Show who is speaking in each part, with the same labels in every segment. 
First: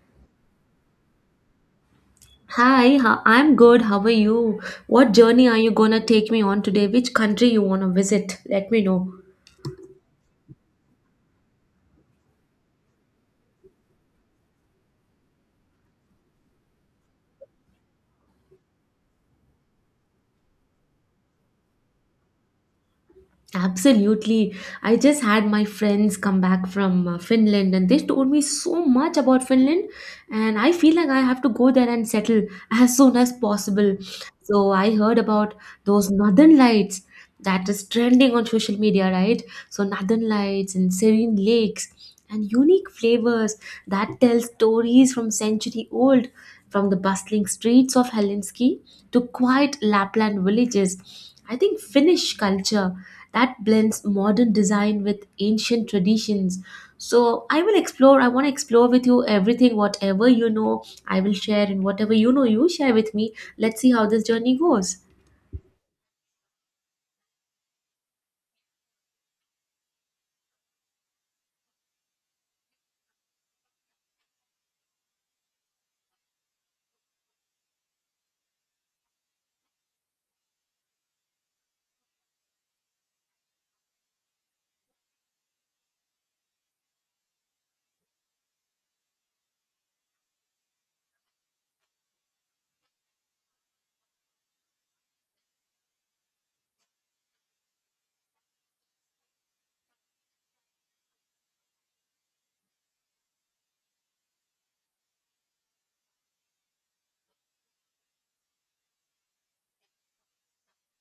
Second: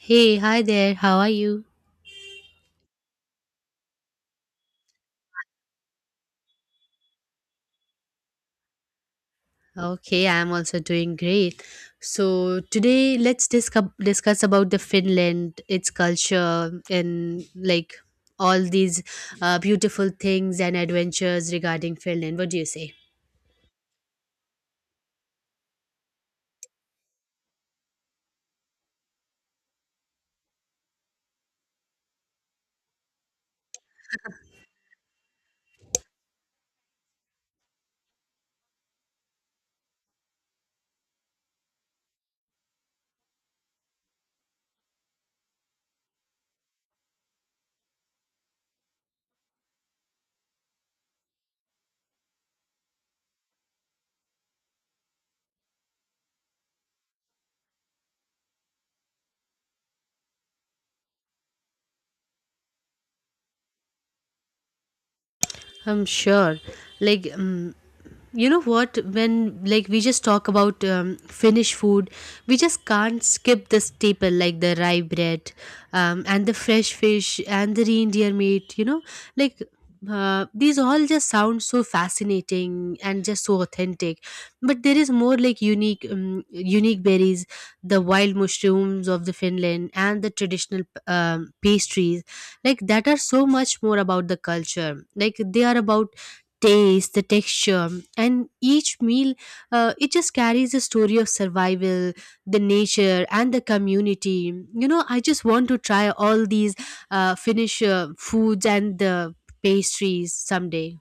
Speaker 1: Hey, hi there. How are you?
Speaker 2: Hi, I'm good. How are you? What journey are you gonna take me on today? Which country you wanna visit? Let me know.
Speaker 1: Okay, I'm also doing great. So today let's discuss about the Finland, its culture, and like all these beautiful things and adventures regarding Finland. What do you say?
Speaker 2: Absolutely. I just had my friends come back from Finland and they told me so much about Finland, and I feel like I have to go there and settle as soon as possible. So I heard about those northern lights that is trending on social media, right? So northern lights and serene lakes and unique flavors that tell stories from century old, from the bustling streets of Helsinki to quiet Lapland villages. I think Finnish culture that blends modern design with ancient traditions. So I will explore, I want to explore with you everything. Whatever you know, I will share, and whatever you know, you share with me. Let's see how this journey goes.
Speaker 1: I'm sure. Like, um, you know what, when like we just talk about finnish food, we just can't skip the staple like the rye bread, and the fresh fish and the reindeer meat like these all just sound so fascinating and just so authentic, but there is more like unique berries, the wild mushrooms of the finland, and the traditional pastries, like that are so much more about the culture, like they are about taste, the texture, and each meal, it just carries a story of survival, the nature, and the community. You know, I just want to try all these Finnish foods and the pastries someday.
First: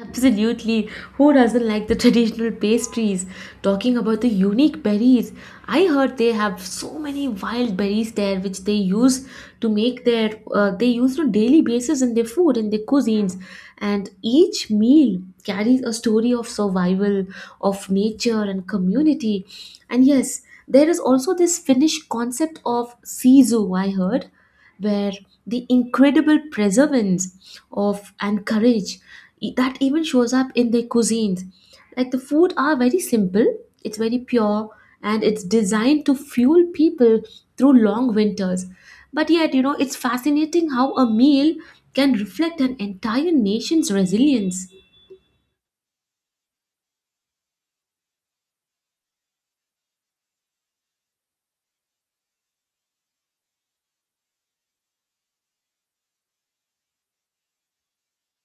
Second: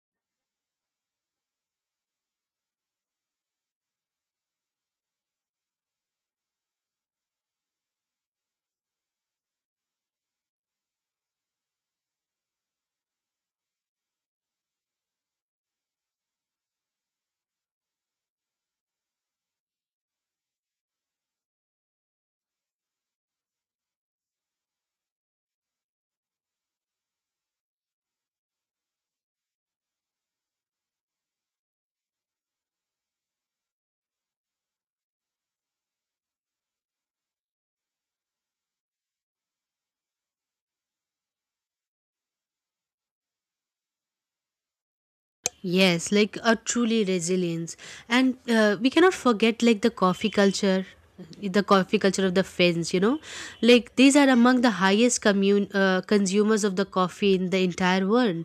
Speaker 2: Absolutely. Who doesn't like the traditional pastries? Talking about the unique berries, I heard they have so many wild berries there which they use to make their they use on daily basis in their food, in their cuisines, and each meal carries a story of survival, of nature and community. And yes, there is also this Finnish concept of sisu I heard, where the incredible preservance of and courage that even shows up in their cuisines. Like the food are very simple, it's very pure, and it's designed to fuel people through long winters. But yet, you know, it's fascinating how a meal can reflect an entire nation's resilience.
Speaker 1: Yes, like a truly resilience, and we cannot forget like the coffee culture of the Finns. You know, like these are among the highest consumers of the coffee in the entire world.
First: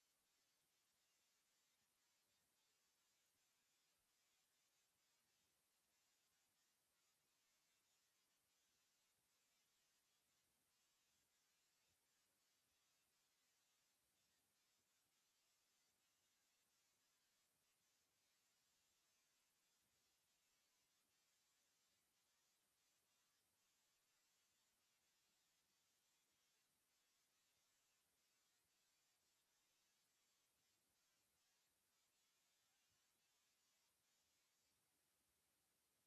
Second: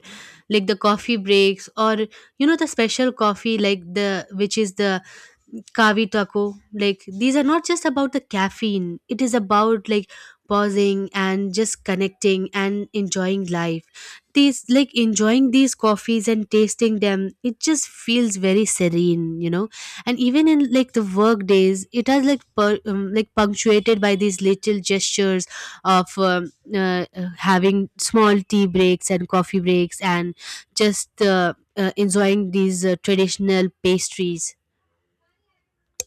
Speaker 1: Like the coffee breaks, or you know the special coffee, like the which is the kavi taco. Like these are not just about the caffeine; it is about like pausing and just connecting and enjoying life, these like enjoying these coffees and tasting them, it just feels very serene, you know. And even in like the work days, it has like like punctuated by these little gestures of having small tea breaks and coffee breaks and just enjoying these traditional pastries.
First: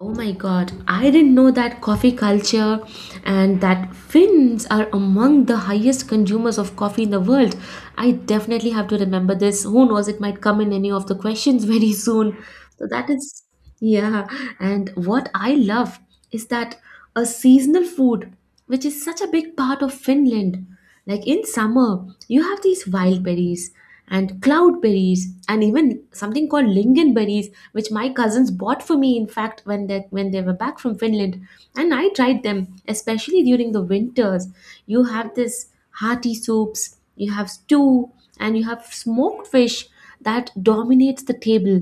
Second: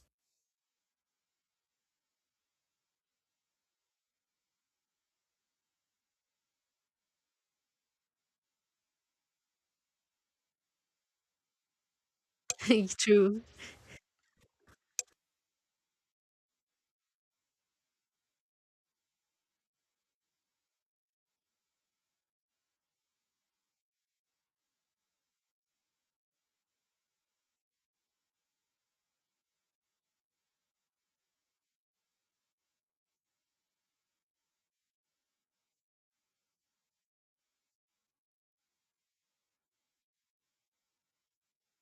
Speaker 2: Oh my god, I didn't know that coffee culture, and that Finns are among the highest consumers of coffee in the world. I definitely have to remember this. Who knows, it might come in any of the questions very soon. So that
Speaker 1: True.
Speaker 2: is, yeah. And what I love is that a seasonal food, which is such a big part of Finland. Like in summer, you have these wild berries and cloud berries and even something called lingonberries, which my cousins bought for me, in fact, when they were back from Finland. And I tried them, especially during the winters. You have this hearty soups, you have stew, and you have smoked fish that dominates the table.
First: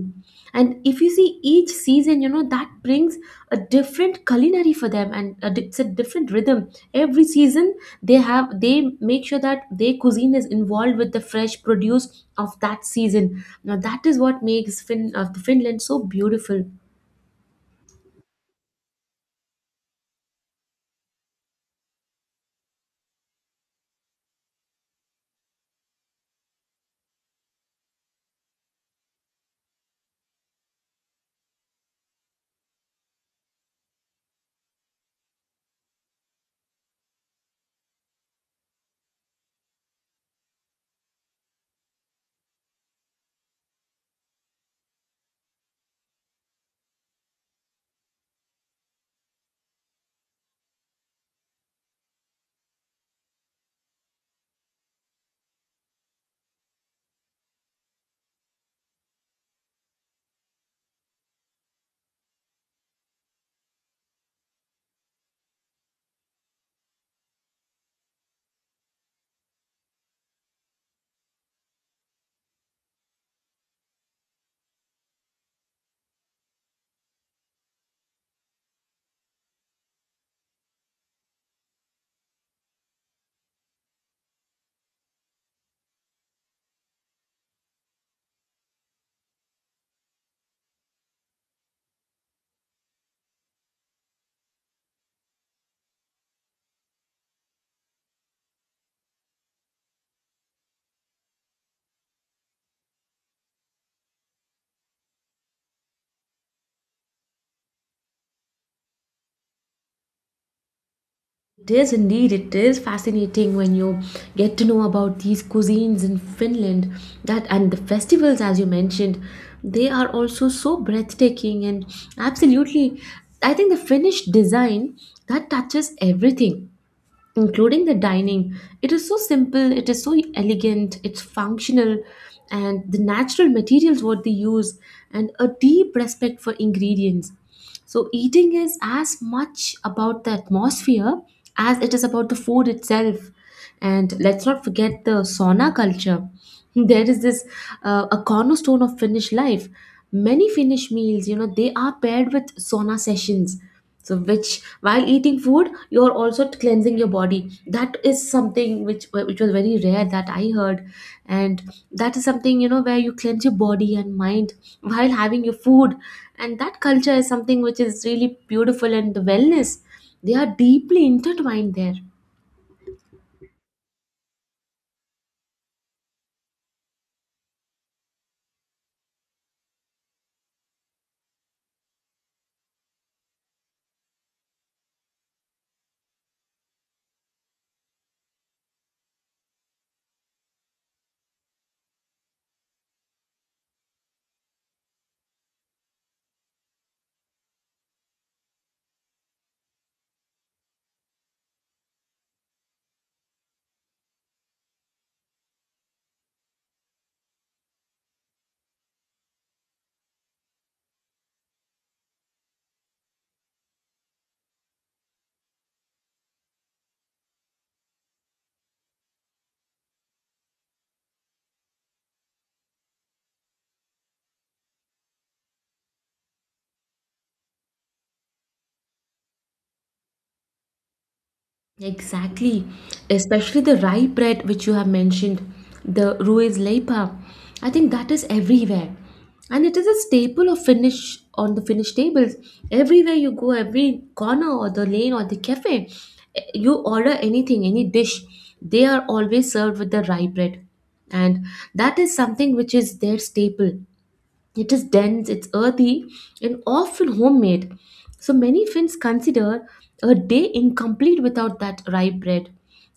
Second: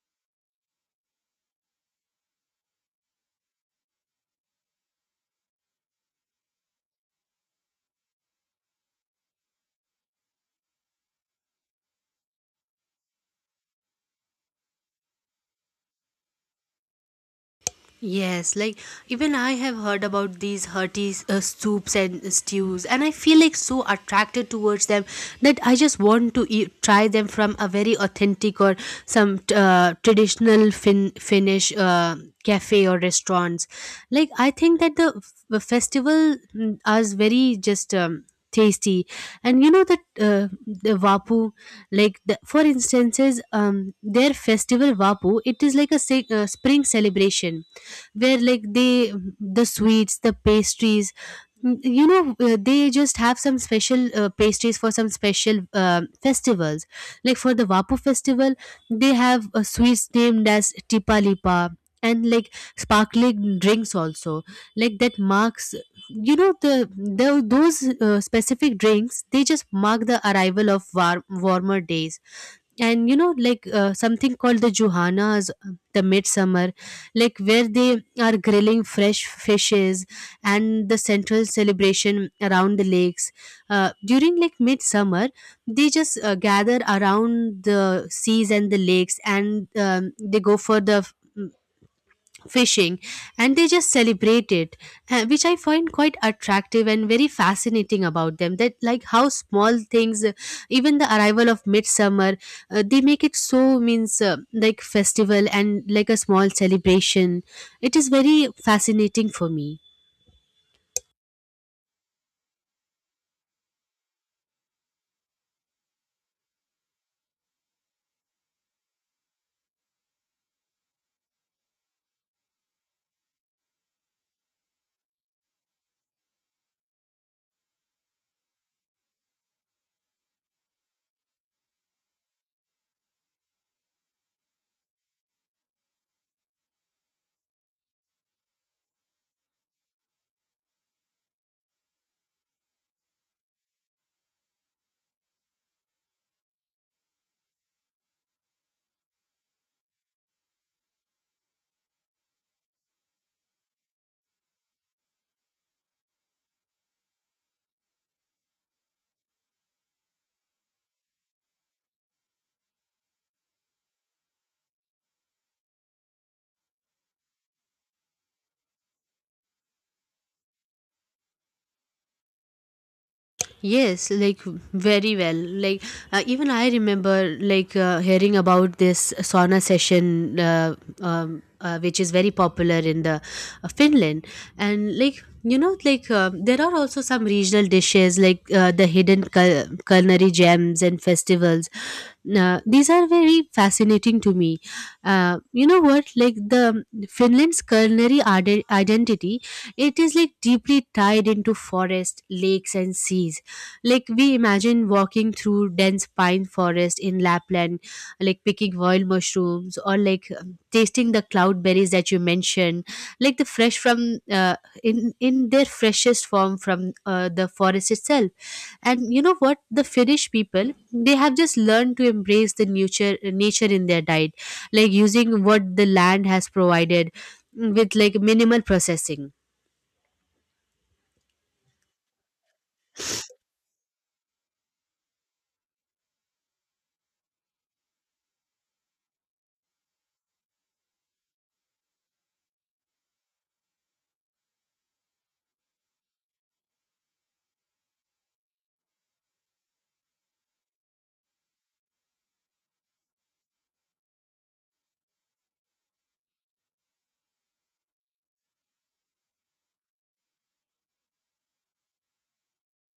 Speaker 2: And if you see, each season, you know, that brings a different culinary for them, and it's a different rhythm every season. They have, they make sure that their cuisine is involved with the fresh produce of that season. Now that is what makes of Finland so beautiful.
Speaker 1: Yes, like even I have heard about these hearty soups and stews, and I feel like so attracted towards them that I just want to eat, try them from a very authentic or some traditional Finnish cafe or restaurants. Like I think that the festival is very just. Tasty. And you know that the vapu, for instances, their festival vapu, it is like a spring celebration where like they, the sweets, the pastries, you know, they just have some special pastries for some special festivals, like for the vapu festival they have sweets named as tipa lipa, and like sparkling drinks also, like that marks, you know, the those specific drinks, they just mark the arrival of warmer days. And you know, like something called the Juhanas, the midsummer, like where they are grilling fresh fishes and the central celebration around the lakes during like midsummer. They just gather around the seas and the lakes, and they go for the fishing and they just celebrate it, which I find quite attractive and very fascinating about them, that like how small things, even the arrival of midsummer, they make it so means like festival and like a small celebration. It is very fascinating for me.
Speaker 2: It is indeed, it is fascinating when you get to know about these cuisines in Finland, that, and the festivals, as you mentioned, they are also so breathtaking. And absolutely, I think the Finnish design that touches everything, including the dining. It is so simple, it is so elegant, it's functional, and the natural materials what they use, and a deep respect for ingredients. So, eating is as much about the atmosphere as it is about the food itself. And let's not forget the sauna culture. There is this a cornerstone of Finnish life. Many Finnish meals, you know, they are paired with sauna sessions, so which, while eating food, you're also cleansing your body. That is something which was very rare that I heard. And that is something, you know, where you cleanse your body and mind while having your food. And that culture is something which is really beautiful, and the wellness, they are deeply intertwined there.
Speaker 1: Yes, like very well. Like even I remember like hearing about this sauna session, which is very popular in the Finland. And like you know, like there are also some regional dishes like the hidden culinary gems and festivals. These are very fascinating to me. You know what? Like the Finland's culinary identity, it is like deeply tied into forest, lakes, and seas. Like we imagine walking through dense pine forest in Lapland, like picking wild mushrooms or like tasting the cloudberries that you mentioned, like the fresh from in their freshest form from the forest itself. And you know what? The Finnish people, they have just learned to embrace the nature in their diet, like using what the land has provided with like minimal processing.
Speaker 2: Exactly, especially the rye bread which you have mentioned, the Ruiz Leipa. I think that is everywhere, and it is a staple of Finnish on the Finnish tables. Everywhere you go, every corner or the lane or the cafe, eh, you order anything, any dish, they are always served with the rye bread, and that is something which is their staple. It is dense, it's earthy, and often homemade. So many Finns consider a day incomplete without that rye bread.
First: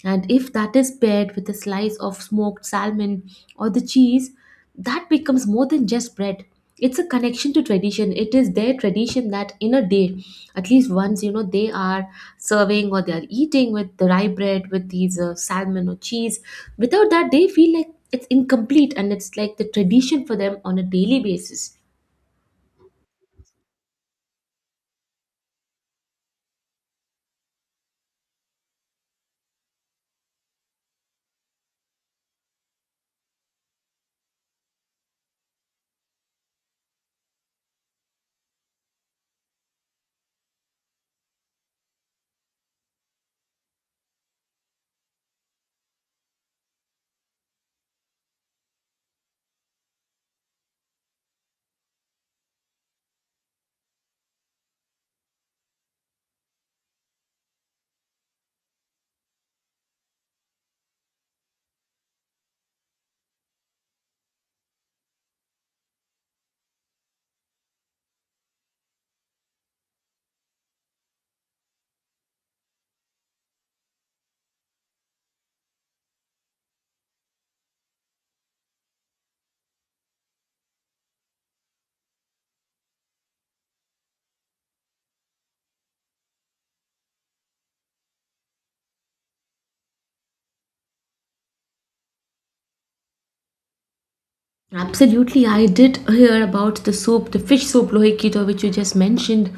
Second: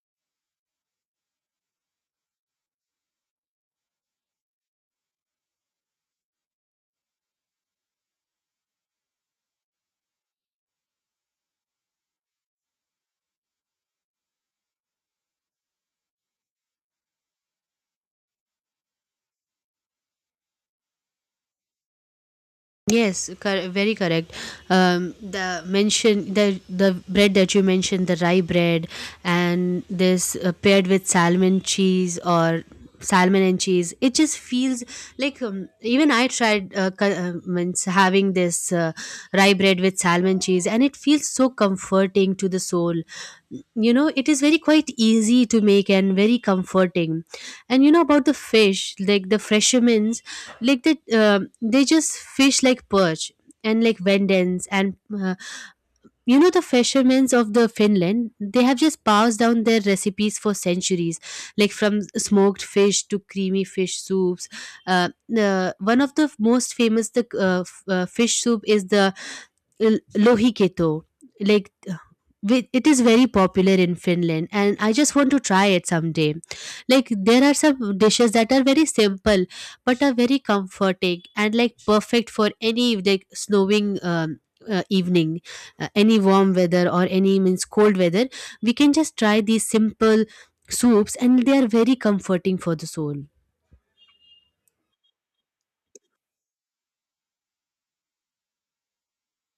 Speaker 2: And if that is paired with a slice of smoked salmon or the cheese, that becomes more than just bread. It's a connection to tradition. It is their tradition that in a day, at least once, you know, they are serving or they are eating with the rye bread with these salmon or cheese. Without that they feel like it's incomplete, and it's like the tradition for them on a daily basis.
Speaker 1: Yes, very correct. The mention, the bread that you mentioned, the rye bread, and this paired with salmon cheese or salmon and cheese, it just feels like even I tried means having this rye bread with salmon cheese, and it feels so comforting to the soul. You know, it is very quite easy to make and very comforting. And you know about the fish, like the fishermen's, like that they just fish like perch and like vendans, and uh, you know, the fishermen of the finland, they have just passed down their recipes for centuries, like from smoked fish to creamy fish soups. uh, One of the most famous, the fish soup, is the lohiketo. Like with- it is very popular in finland and I just want to try it someday. Like there are some dishes that are very simple but are very comforting and like perfect for any like snowing evening, any warm weather or any means cold weather. We can just try these simple soups and they are very comforting for the soul.
Speaker 2: Absolutely, I did hear about the soup, the fish soup lohi kito, which you just mentioned,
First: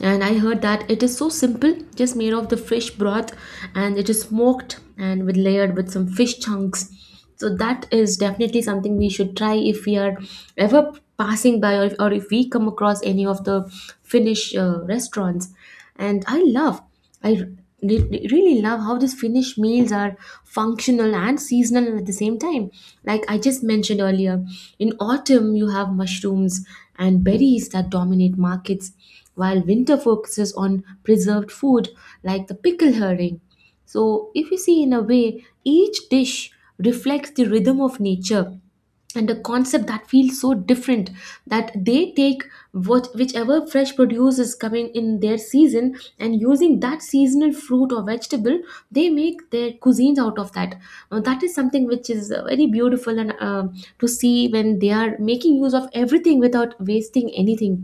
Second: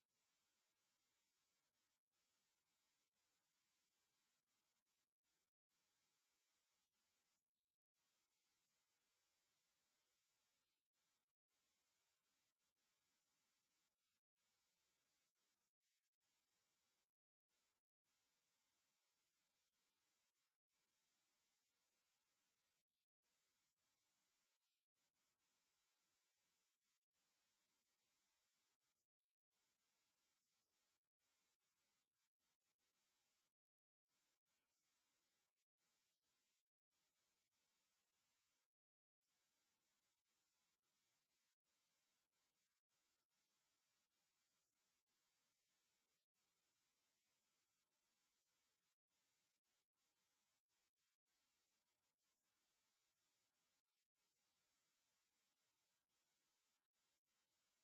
Speaker 2: and I heard that it is so simple, just made of the fish broth, and it is smoked and with layered with some fish chunks. So that is definitely something we should try if we are ever passing by, or if we come across any of the Finnish restaurants. And I love. I r- really love how these Finnish meals are functional and seasonal at the same time. Like I just mentioned earlier, in autumn you have mushrooms and berries that dominate markets, while winter focuses on preserved food like the pickle herring. So, if you see, in a way, each dish reflects the rhythm of nature, and a concept that feels so different, that they take what whichever fresh produce is coming in their season, and using that seasonal fruit or vegetable they make their cuisines out of that. Now that is something which is very beautiful, and to see when they are making use of everything without wasting anything.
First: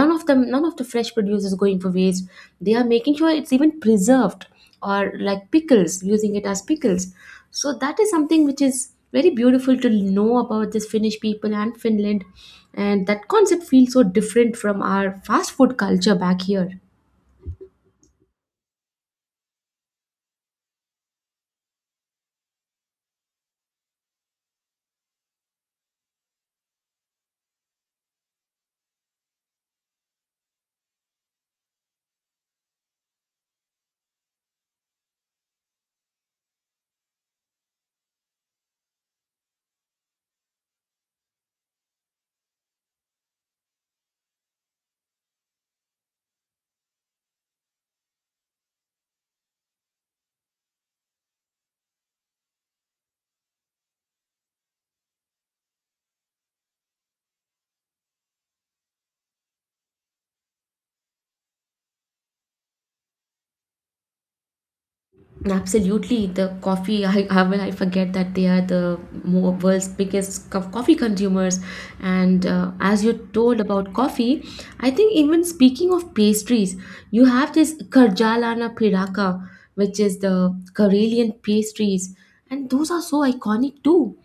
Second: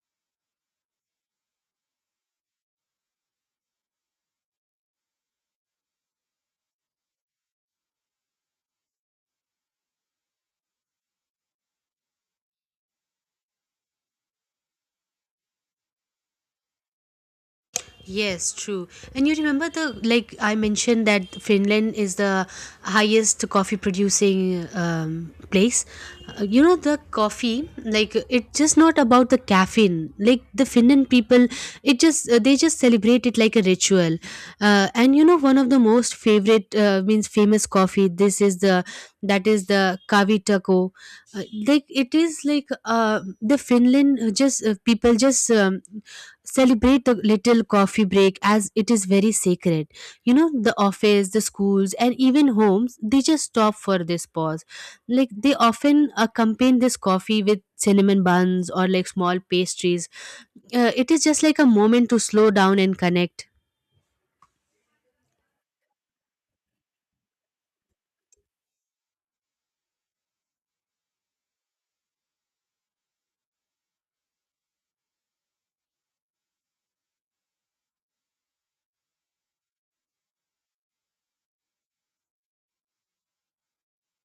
Speaker 2: None of the fresh produce is going for waste. They are making sure it's even preserved, or like pickles, using it as pickles. So that is something which is very beautiful to know about this Finnish people and Finland. And that concept feels so different from our fast food culture back here.
Speaker 1: Yes, true. And you remember the, like I mentioned, that Finland is the highest coffee producing place. You know, the coffee like, it's just not about the caffeine. Like the Finland people, it just they just celebrate it like a ritual. And you know, one of the most favorite means famous coffee, this is the, that is the Kavitako. Like, it is like the Finland just people just celebrate the little coffee break as it is very sacred. You know, the office, the schools, and even homes, they just stop for this pause. Like they often accompany this coffee with cinnamon buns or like small pastries. It is just like a moment to slow down and connect.
Speaker 2: Absolutely, the coffee. I will. I forget that they are the mo world's biggest coffee consumers. And as you told about coffee, I think even speaking of pastries, you have this Karjalana Piraka, which is the Karelian pastries, and those are so iconic too.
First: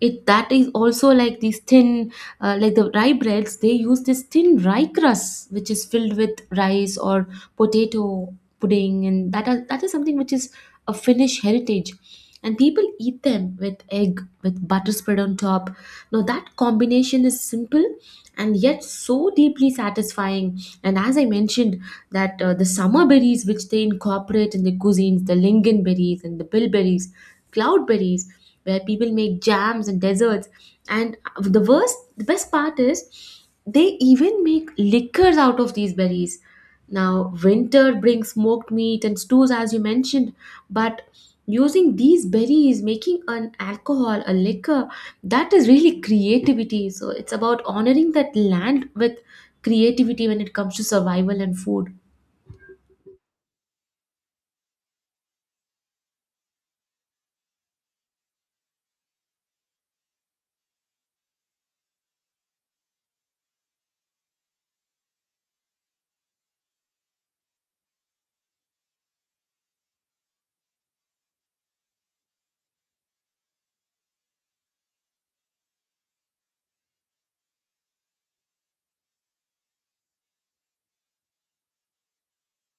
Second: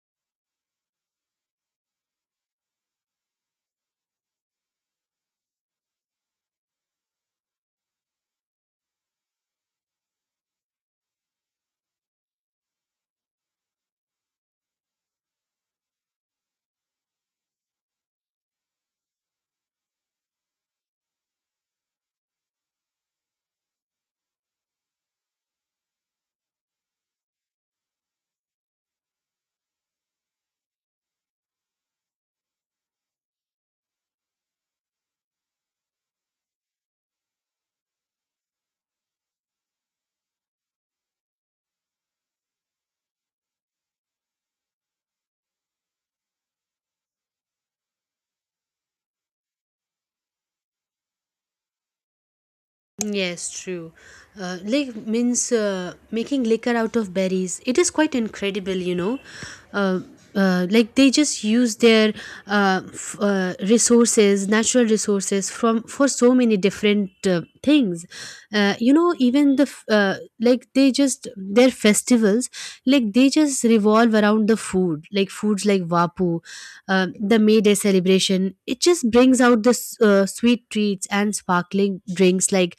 Speaker 2: It, that is also like these thin like the rye breads, they use this thin rye crust which is filled with rice or potato pudding. And that is something which is a Finnish heritage, and people eat them with egg with butter spread on top. Now that combination is simple and yet so deeply satisfying. And as I mentioned, that the summer berries which they incorporate in the cuisines, the lingonberries and the bilberries, cloudberries, where people make jams and desserts. And the best part is they even make liquors out of these berries. Now, winter brings smoked meat and stews, as you mentioned, but using these berries, making an alcohol, a liquor, that is really creativity. So, it's about honoring that land with creativity when it comes to survival and food.
Speaker 1: Yes, true. Like means making liquor out of berries. It is quite incredible, you know. Uh, like they just use their resources, natural resources from, for so many different things. You know, even the like they just their festivals, like they just revolve around the food, like foods like vapu, the May Day celebration. It just brings out the sweet treats and sparkling drinks like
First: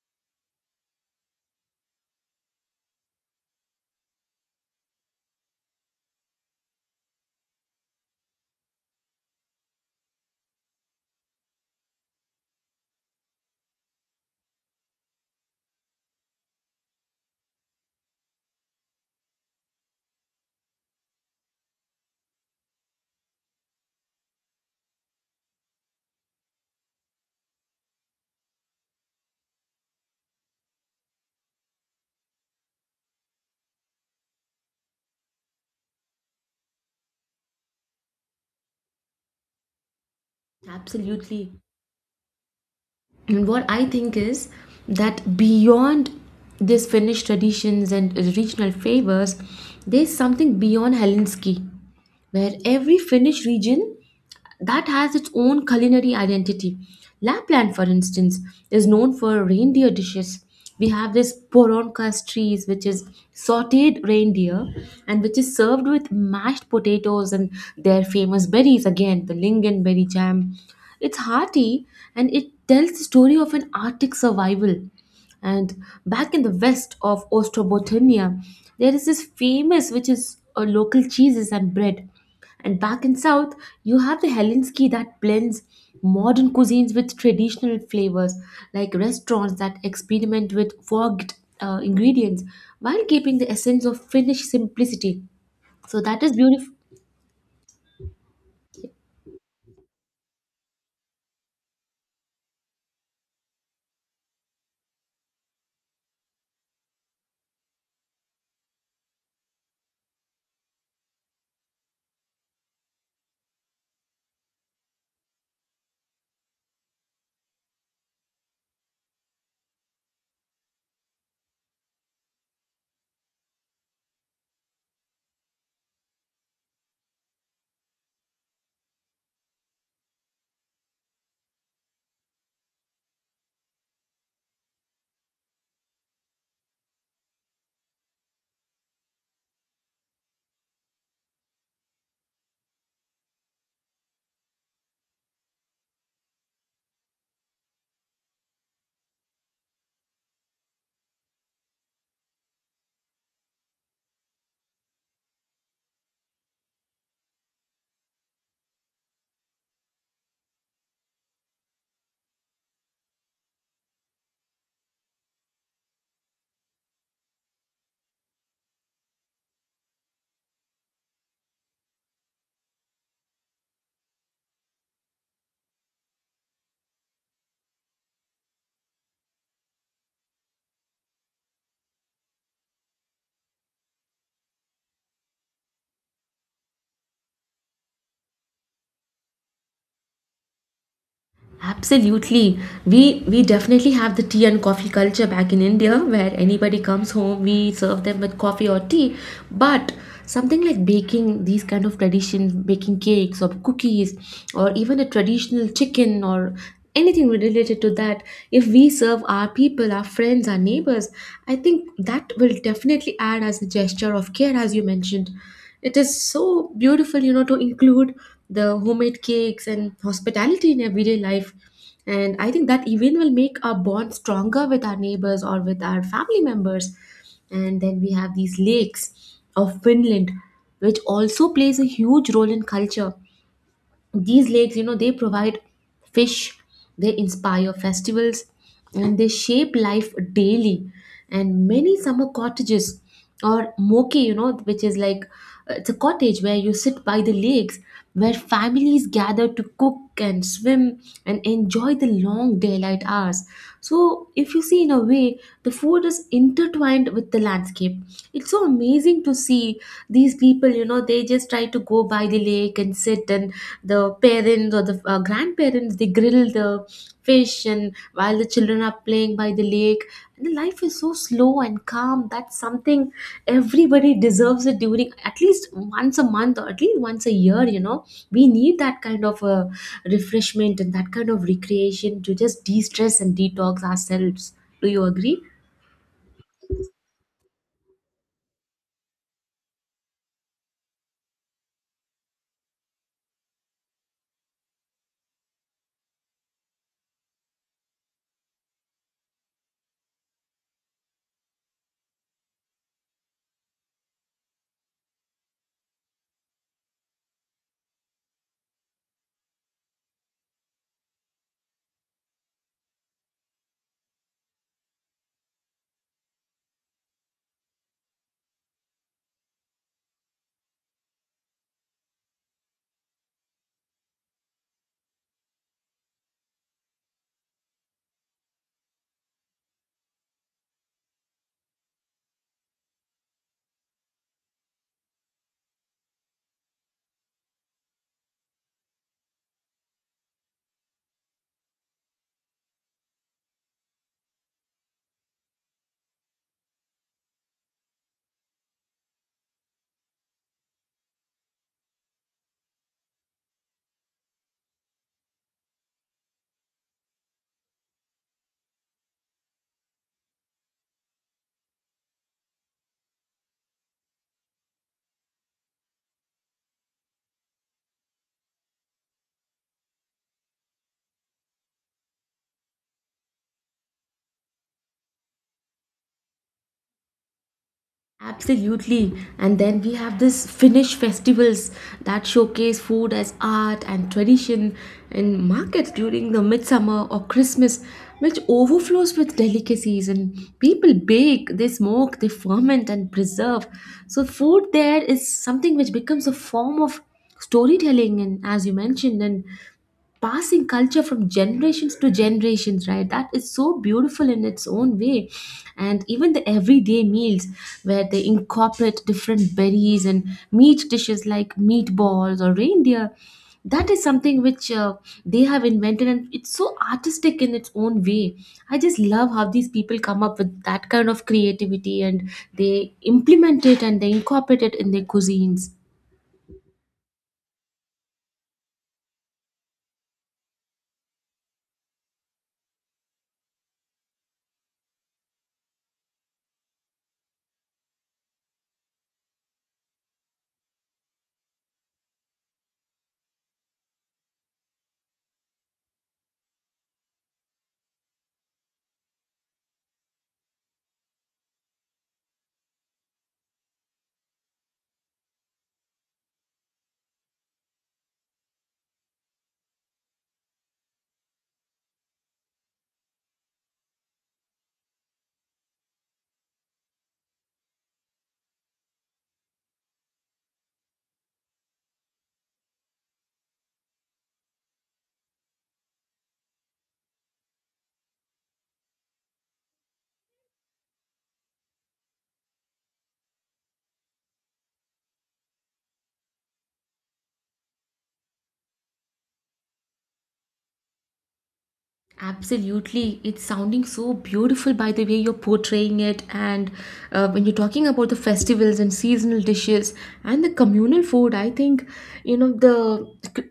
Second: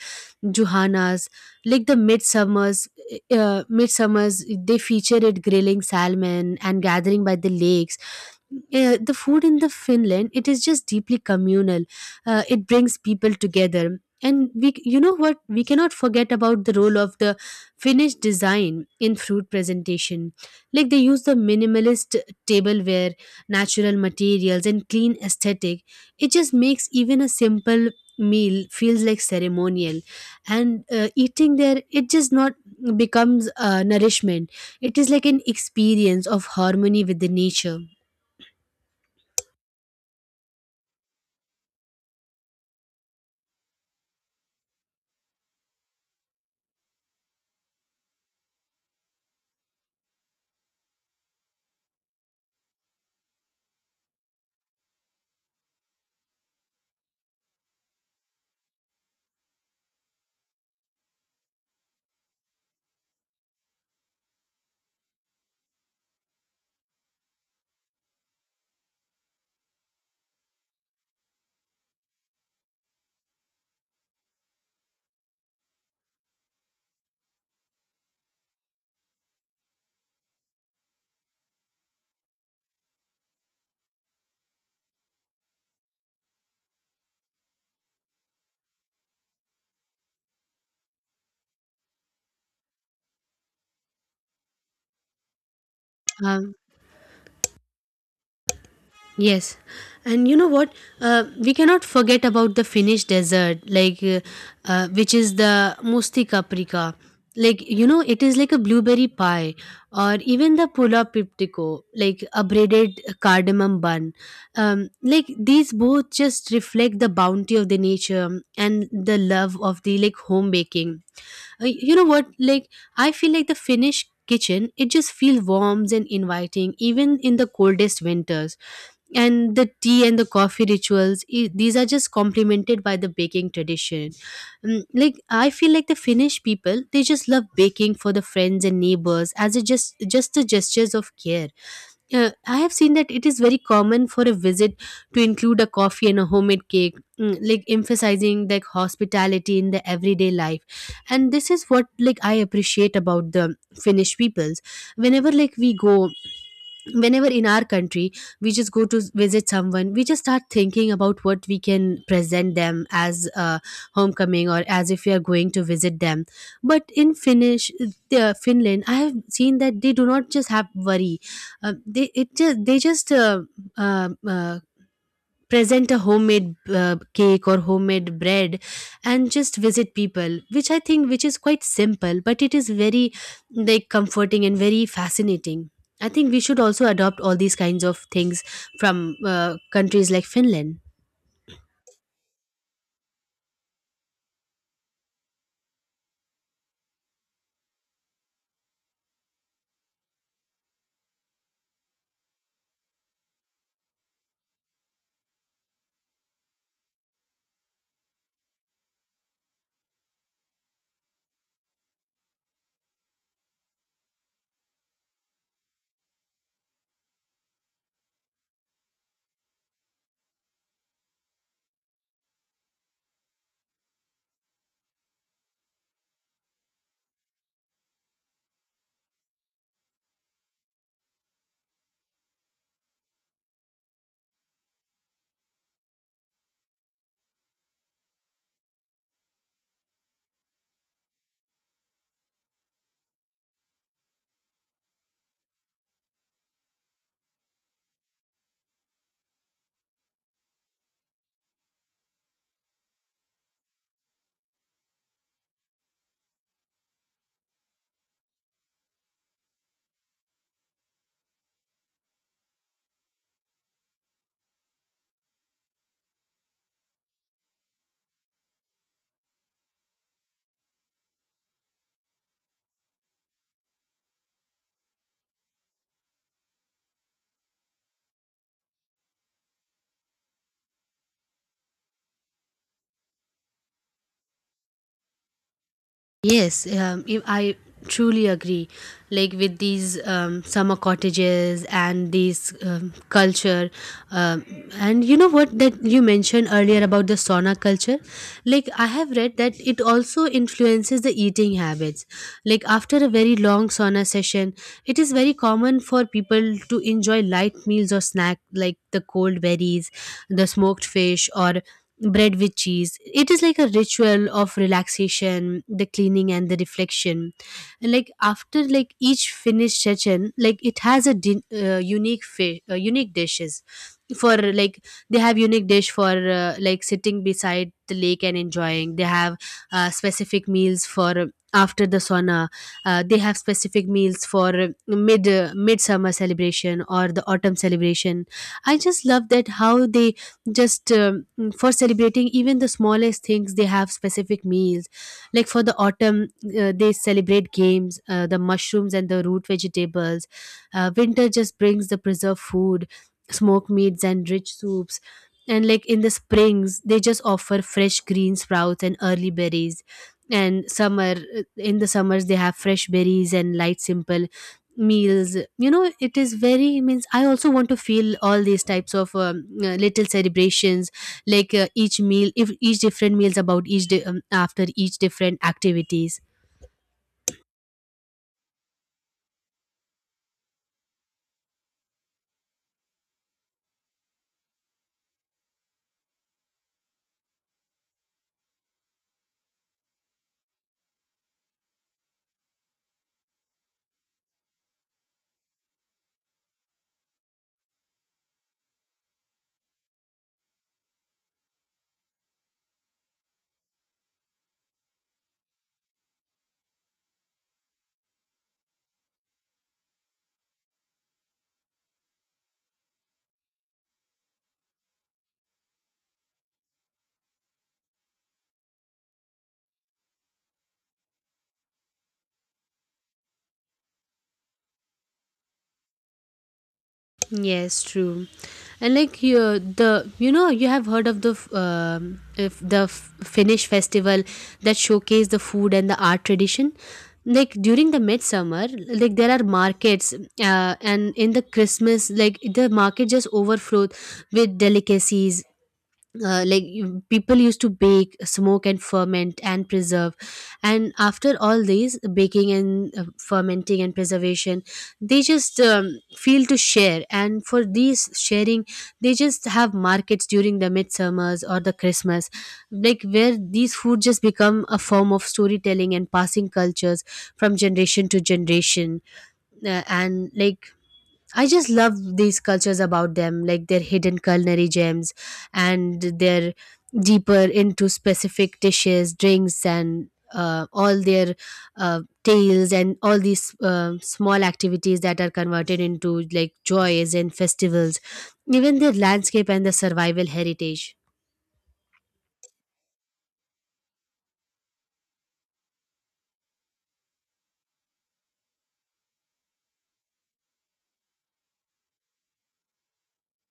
Speaker 1: Johanna's, like the midsummers. Midsummers, they feature it grilling salmon and gathering by the lakes. The food in the Finland, it is just deeply communal. It brings people together. And we, you know what, we cannot forget about the role of the Finnish design in fruit presentation. Like they use the minimalist tableware, natural materials, and clean aesthetic. It just makes even a simple meal feels like ceremonial. And eating there, it just not becomes nourishment, it is like an experience of harmony with the nature.
Speaker 2: Absolutely. And what I think is that beyond these Finnish traditions and regional flavors, there's something beyond Helsinki, where every Finnish region that has its own culinary identity. Lapland, for instance, is known for reindeer dishes. We have this poronkas trees, which is sauteed reindeer and which is served with mashed potatoes and their famous berries, again, the lingonberry jam. It's hearty, and it tells the story of an Arctic survival. And back in the west of Ostrobothnia, there is this famous, which is a local cheeses and bread. And back in South, you have the Helsinki that blends modern cuisines with traditional flavors, like restaurants that experiment with forked ingredients while keeping the essence of Finnish simplicity. So that is
Speaker 1: um,
Speaker 2: beautiful.
Speaker 1: Yes, and you know what? We cannot forget about the Finnish desert, like which is the musti paprika. Like you know, it is like a blueberry pie, or even the pula piptico, like a braided cardamom bun. Like these both just reflect the bounty of the nature and the love of the like home baking. You know what? Like, I feel like the Finnish kitchen, it just feels warm and inviting, even in the coldest winters. And the tea and the coffee rituals, these are just complemented by the baking tradition. Like I feel like the finnish people, they just love baking for the friends and neighbors as a just the gestures of care. I have seen that it is very common for a visit to include a coffee and a homemade cake, like emphasizing like hospitality in the everyday life. And this is what like I appreciate about the Finnish peoples. Whenever like we go, whenever in our country we just go to visit someone, we just start thinking about what we can present them as a homecoming or as if we are going to visit them. But in finnish finland, I have seen that they do not just have worry, they, it just they just uh, uh, present a homemade cake or homemade bread and just visit people, which I think which is quite simple, but it is very like comforting and very fascinating. I think we should also adopt all these kinds of things from countries like finland.
Speaker 2: Absolutely. We definitely have the tea and coffee culture back in India, where anybody comes home, we serve them with coffee or tea. But something like baking these kind of traditions, baking cakes or cookies, or even a traditional chicken or anything related to that, if we serve our people, our friends, our neighbors, I think that will definitely add as a gesture of care. As you mentioned, it is so beautiful to include the homemade cakes and hospitality in everyday life. And I think that even will make our bond stronger with our neighbors or with our family members. And then we have these lakes of Finland, which also plays a huge role in culture. These lakes, they provide fish, they inspire festivals, and they shape life daily. And many summer cottages, or moke, which is like it's a cottage where you sit by the lakes, where families gather to cook and swim and enjoy the long daylight hours. So if you see, in a way the food is intertwined with the landscape. It's so amazing to see these people, they just try to go by the lake and sit, and the parents or the grandparents, they grill the fish, and while the children are playing by the lake. And the life is so slow and calm, that's something everybody deserves it, during at least once a month or at least once a year. We need that kind of refreshment and that kind of recreation to just de-stress and detox ourselves. Do you agree?
Speaker 1: Yes, I truly agree. Like with these summer cottages and these culture, um, and you know what that you mentioned earlier about the sauna culture. Like I have read that it also influences the eating habits. Like after a very long sauna session, it is very common for people to enjoy light meals or snack like the cold berries, the smoked fish, or bread with cheese. It is like a ritual of relaxation, the cleaning and the reflection. And like after like each finished session, like it has a unique unique dishes for like they have unique dish for like sitting beside the lake and enjoying they have specific meals for after the sauna they have specific meals for midsummer celebration or the autumn celebration. I just love that how they just for celebrating even the smallest things they have specific meals like for the autumn. They celebrate games, the mushrooms and the root vegetables. Winter just brings the preserved food, smoked meats and rich soups. And like in the springs, they just offer fresh green sprouts and early berries. And summer, in the summers, they have fresh berries and light, simple meals. You know, it is very means. I also want to feel all these types of little celebrations, like each meal, if each different meals about each after each different activities.
Speaker 2: Absolutely. And then we have this Finnish festivals that showcase food as art and tradition in markets during the midsummer or Christmas, which overflows with delicacies, and people bake, they smoke, they ferment and preserve. So food there is something which becomes a form of storytelling, and as you mentioned, and passing culture from generations to generations, right? That is so beautiful in its own way. And even the everyday meals, where they incorporate different berries and meat dishes like meatballs or reindeer, that is something which they have invented, and it's so artistic in its own way. I just love how these people come up with that kind of creativity, and they implement it and they incorporate it in their cuisines.
Speaker 1: Yes, true. And like you, the you know you have heard of the f- if the f- Finnish festival that showcase the food and the art tradition. Like during the midsummer, like there are markets, and in the Christmas, like the market just overflowed with delicacies, like people used to bake, smoke, and ferment and preserve, and after all these baking and fermenting and preservation they just feel to share, and for these sharing they just have markets during the midsummers or the Christmas, like where these food just become a form of storytelling and passing cultures from generation to generation. And like I just love these cultures about them, like their hidden culinary gems and their deeper into specific dishes, drinks, and all their tales and all these small activities that are converted into like joys and festivals, even their landscape and the survival heritage.
Speaker 2: Absolutely. It's sounding so beautiful by the way you're portraying it. And when you're talking about the festivals and seasonal dishes and the communal food, I think, you know, the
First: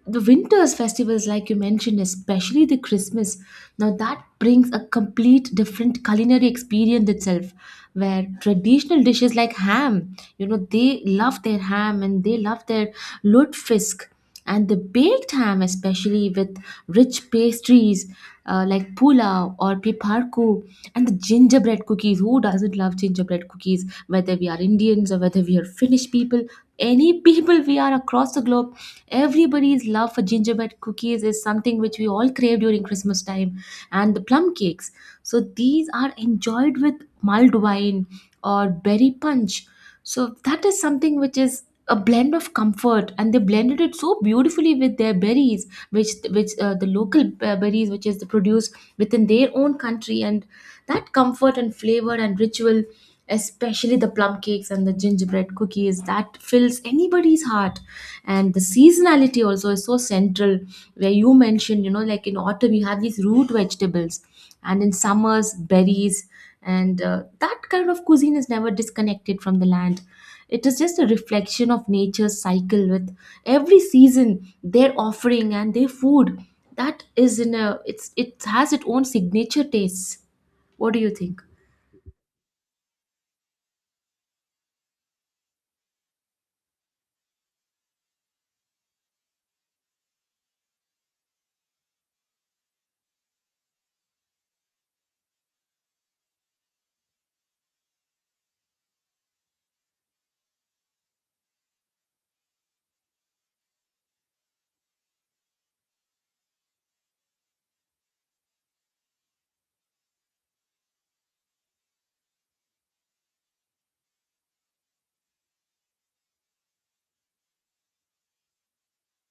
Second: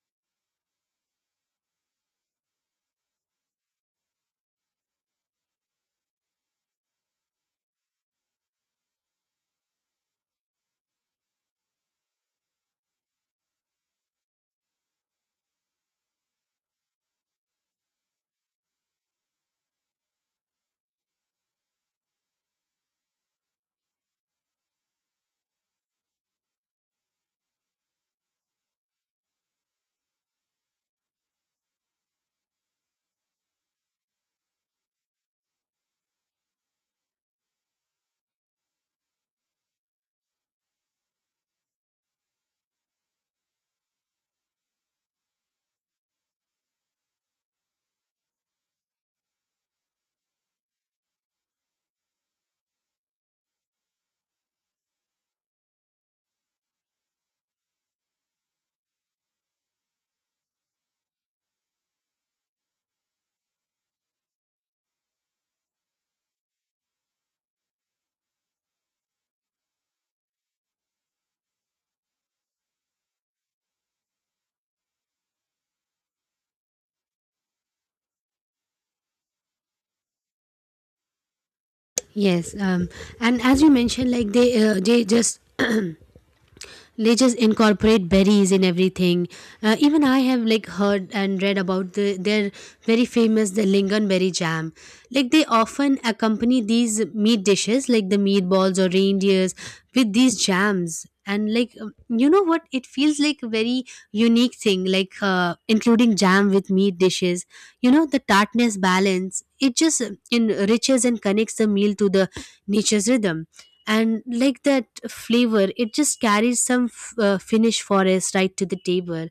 Speaker 2: winter's festivals, like you mentioned, especially the Christmas, now that brings a complete different culinary experience itself, where traditional dishes like ham, you know, they love their ham and they love their lutefisk and the baked ham, especially with rich pastries, like pulao or piparku and the gingerbread cookies. Who doesn't love gingerbread cookies? Whether we are Indians or whether we are Finnish people, any people we are across the globe, everybody's love for gingerbread cookies is something which we all crave during Christmas time. And the plum cakes. So these are enjoyed with mulled wine or berry punch. So that is something which is a blend of comfort, and they blended it so beautifully with their berries, which the local berries which is produced within their own country, and that comfort and flavor and ritual, especially the plum cakes and the gingerbread cookies, that fills anybody's heart. And the seasonality also is so central, where you mentioned, you know, like in autumn you have these root vegetables, and in summers berries, and that kind of cuisine is never disconnected from the land. It is just a reflection of nature's cycle, with every season their offering and their food, that is in a it has its own signature tastes. What do you think?
Speaker 1: Yes, and as you mentioned, like they just they just incorporate berries in everything. Even I have like heard and read about the their very famous the lingonberry jam. Like they often accompany these meat dishes like the meatballs or reindeers with these jams. And like you know what, it feels like a very unique thing. Like including jam with meat dishes. You know the tartness balance. It just enriches and connects the meal to the nature's rhythm, and like that flavor it just carries some Finnish forest right to the table.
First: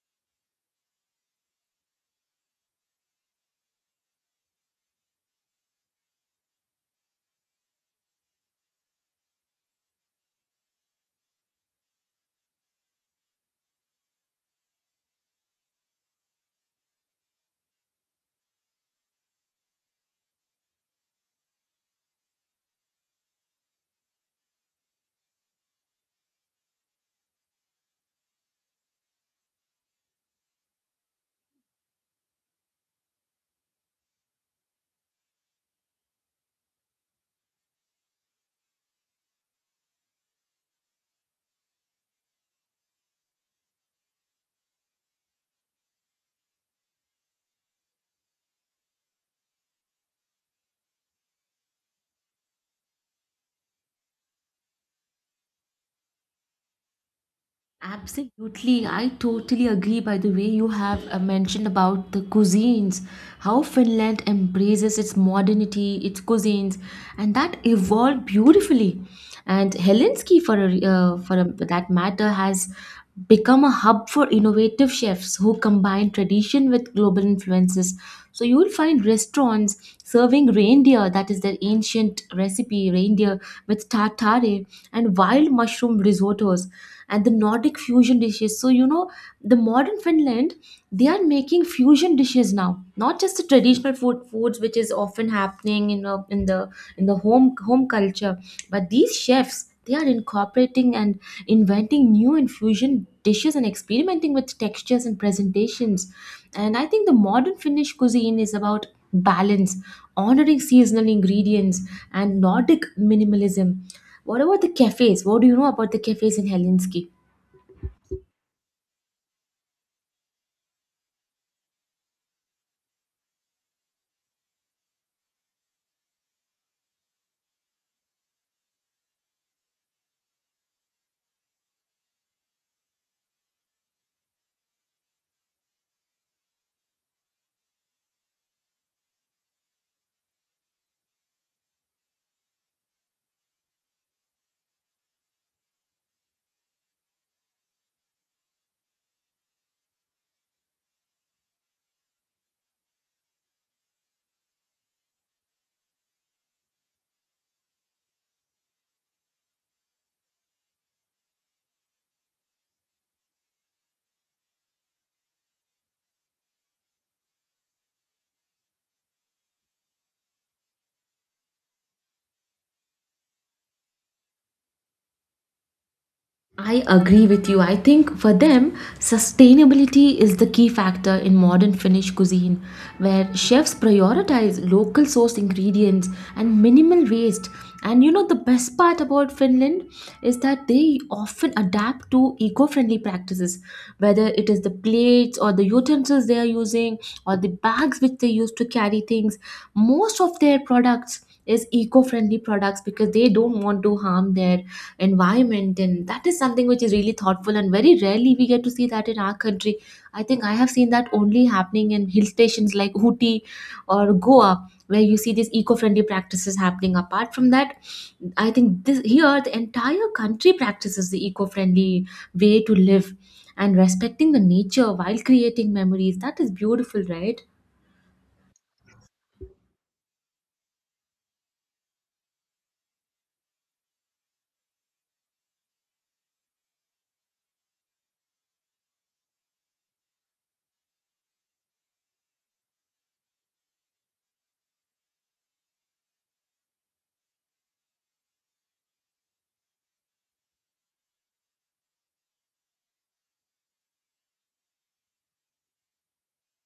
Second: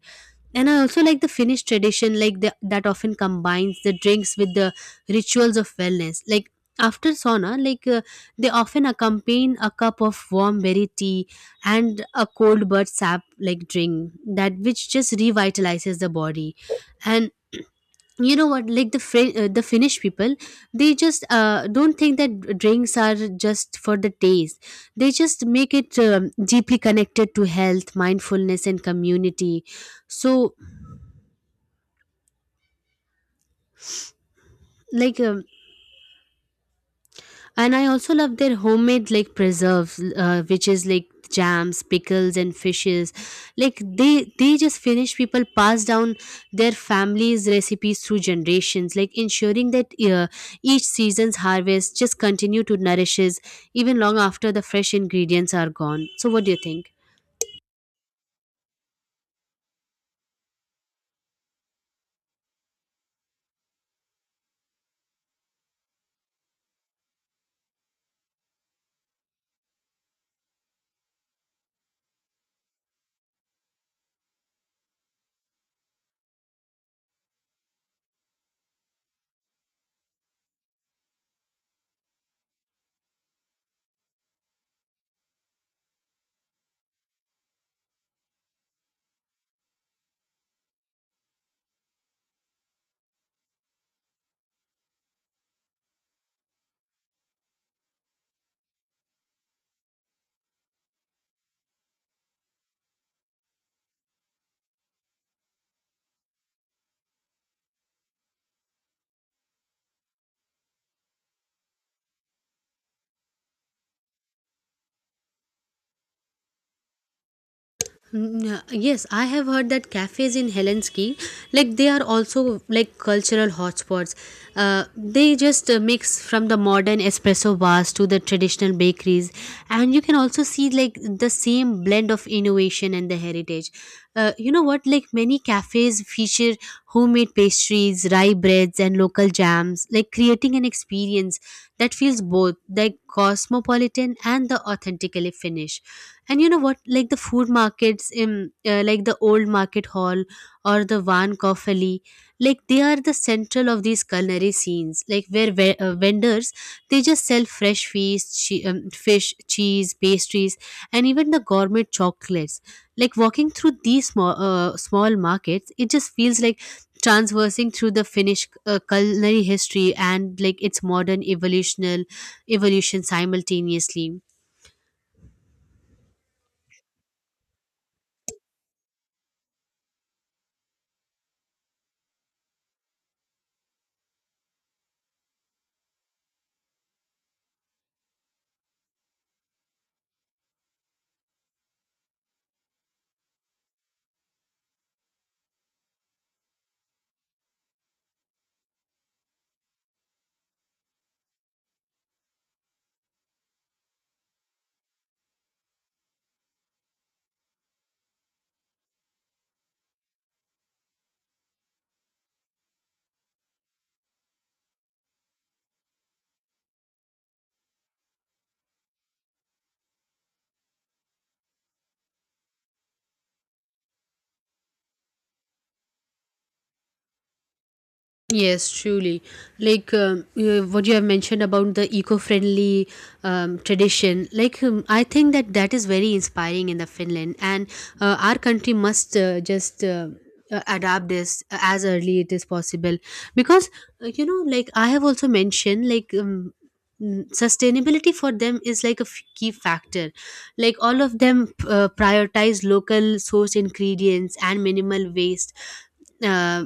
Speaker 1: And I also like the Finnish tradition, like the, that often combines the drinks with the rituals of wellness, like after sauna, like they often accompany a cup of warm berry tea and a cold bird sap like drink that which just revitalizes the body. And you know what, like the the Finnish people, they just don't think that drinks are just for the taste, they just make it deeply connected to health, mindfulness and community. So like and I also love their homemade like preserves, which is like jams, pickles and fishes. Like they just finish people pass down their families recipes through generations, like ensuring that each season's harvest just continue to nourishes even long after the fresh ingredients are gone. So what do you think?
Speaker 2: Absolutely, I totally agree. By the way, you have mentioned about the cuisines, how Finland embraces its modernity, its cuisines, and that evolved beautifully. And Helsinki, for a, that matter, has become a hub for innovative chefs who combine tradition with global influences. So you will find restaurants serving reindeer, that is their ancient recipe, reindeer with tartare and wild mushroom risottos and the Nordic fusion dishes. So you know, the modern Finland, they are making fusion dishes now, not just the traditional foods, which is often happening in the in the home culture, but these chefs, they are incorporating and inventing new infusion dishes and experimenting with textures and presentations. And I think the modern Finnish cuisine is about balance, honoring seasonal ingredients, and Nordic minimalism. What about the cafes? What do you know about the cafes in Helsinki?
Speaker 1: Mm, yeah. Yes, I have heard that cafes in Helsinki, like they are also like cultural hotspots. They just Mix from the modern espresso bars to the traditional bakeries, and you can also see like the same blend of innovation and the heritage. You know what? Like many cafes feature homemade pastries, rye breads, and local jams, like creating an experience that feels both like cosmopolitan and the authentically Finnish. And you know what, like the food markets in, like the old market hall or the van Koff alley, like they are the central of these culinary scenes, like where vendors they just sell fresh fish, fish, cheese, pastries and even the gourmet chocolates. Like walking through these small markets it just feels like transversing through the Finnish culinary history and like its modern evolution simultaneously.
Speaker 2: I agree with you. I think for them, sustainability is the key factor in modern Finnish cuisine, where chefs prioritize local sourced ingredients and minimal waste. And you know, the best part about Finland is that they often adapt to eco friendly practices, whether it is the plates or the utensils they are using, or the bags which they use to carry things. Most of their products is eco friendly products because they don't want to harm their environment, and that is something which is really thoughtful, and very rarely we get to see that in our country. I think I have seen that only happening in hill stations like Ooty or Goa, where you see these eco-friendly practices happening. Apart from that, I think this here the entire country practices the eco-friendly way to live, and respecting the nature while creating memories, that is beautiful, right?
Speaker 1: Yes, truly. Like what you have mentioned about the eco-friendly tradition, like I think that is very inspiring in the Finland, and our country must just adapt this as early it is possible, because you know, like I have also mentioned, like. Sustainability for them is like a key factor, like all of them prioritize local source ingredients and minimal waste, uh,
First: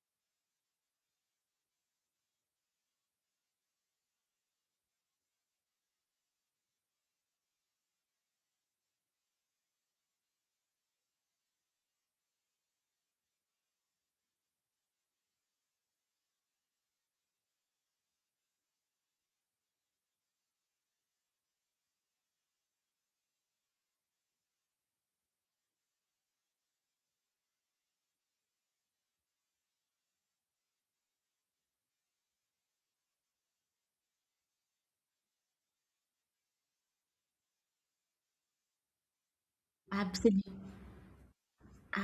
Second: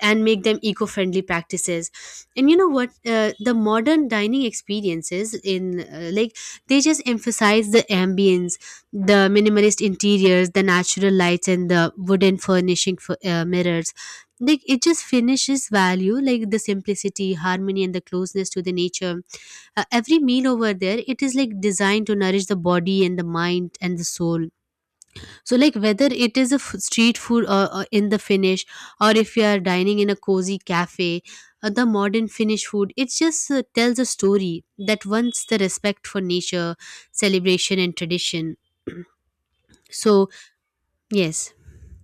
Speaker 1: and make them eco-friendly practices. And you know what, the modern dining experiences in, like, they just emphasize the ambience, the minimalist interiors, the natural lights and the wooden furnishing for mirrors. Like it just finishes value like the simplicity, harmony and the closeness to the nature. Every meal over there it is like designed to nourish the body and the mind and the soul. So like whether it is a street food or in the Finnish, or if you are dining in a cozy cafe, the modern Finnish food it just tells a story that once the respect for nature, celebration and tradition. So
Speaker 2: Absolutely.
Speaker 1: yes.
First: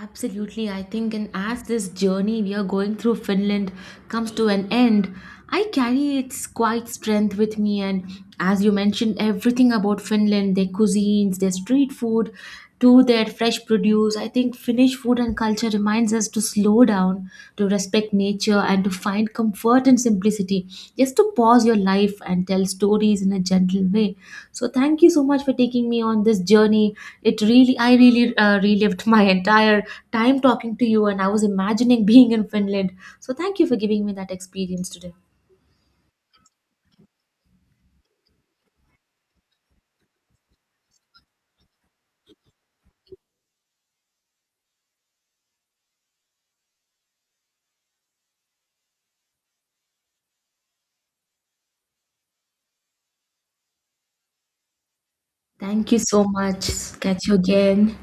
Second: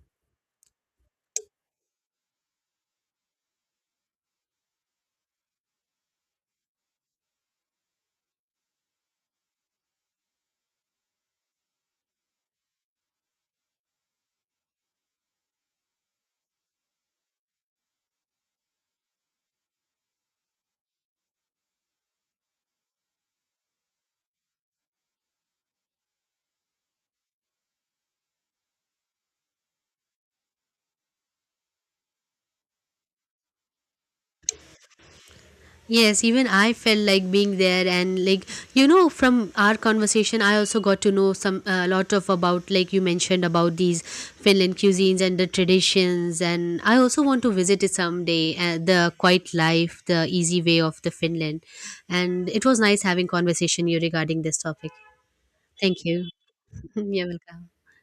Speaker 2: Absolutely, I think, and as this journey we are going through Finland comes to an end, I carry its quiet strength with me. And as you mentioned, everything about Finland, their cuisines, their street food, to their fresh produce, I think Finnish food and culture reminds us to slow down, to respect nature, and to find comfort in simplicity. Just to pause your life and tell stories in a gentle way. So thank you so much for taking me on this journey. It really, I really relived my entire time talking to you, and I was imagining being in Finland. So thank you for giving me that experience today.
Speaker 1: Yes, even I felt like being there, and like you know, from our conversation, I also got to know some a lot of about, like you mentioned about these Finland cuisines and the traditions, and I also want to visit it someday. The quiet life, the easy way of the Finland, and it was nice having conversation you regarding this topic.
Speaker 2: Thank you
Speaker 1: Thank
Speaker 2: so
Speaker 1: you.
Speaker 2: much. Catch
Speaker 1: You're
Speaker 2: you
Speaker 1: welcome.
Speaker 2: again.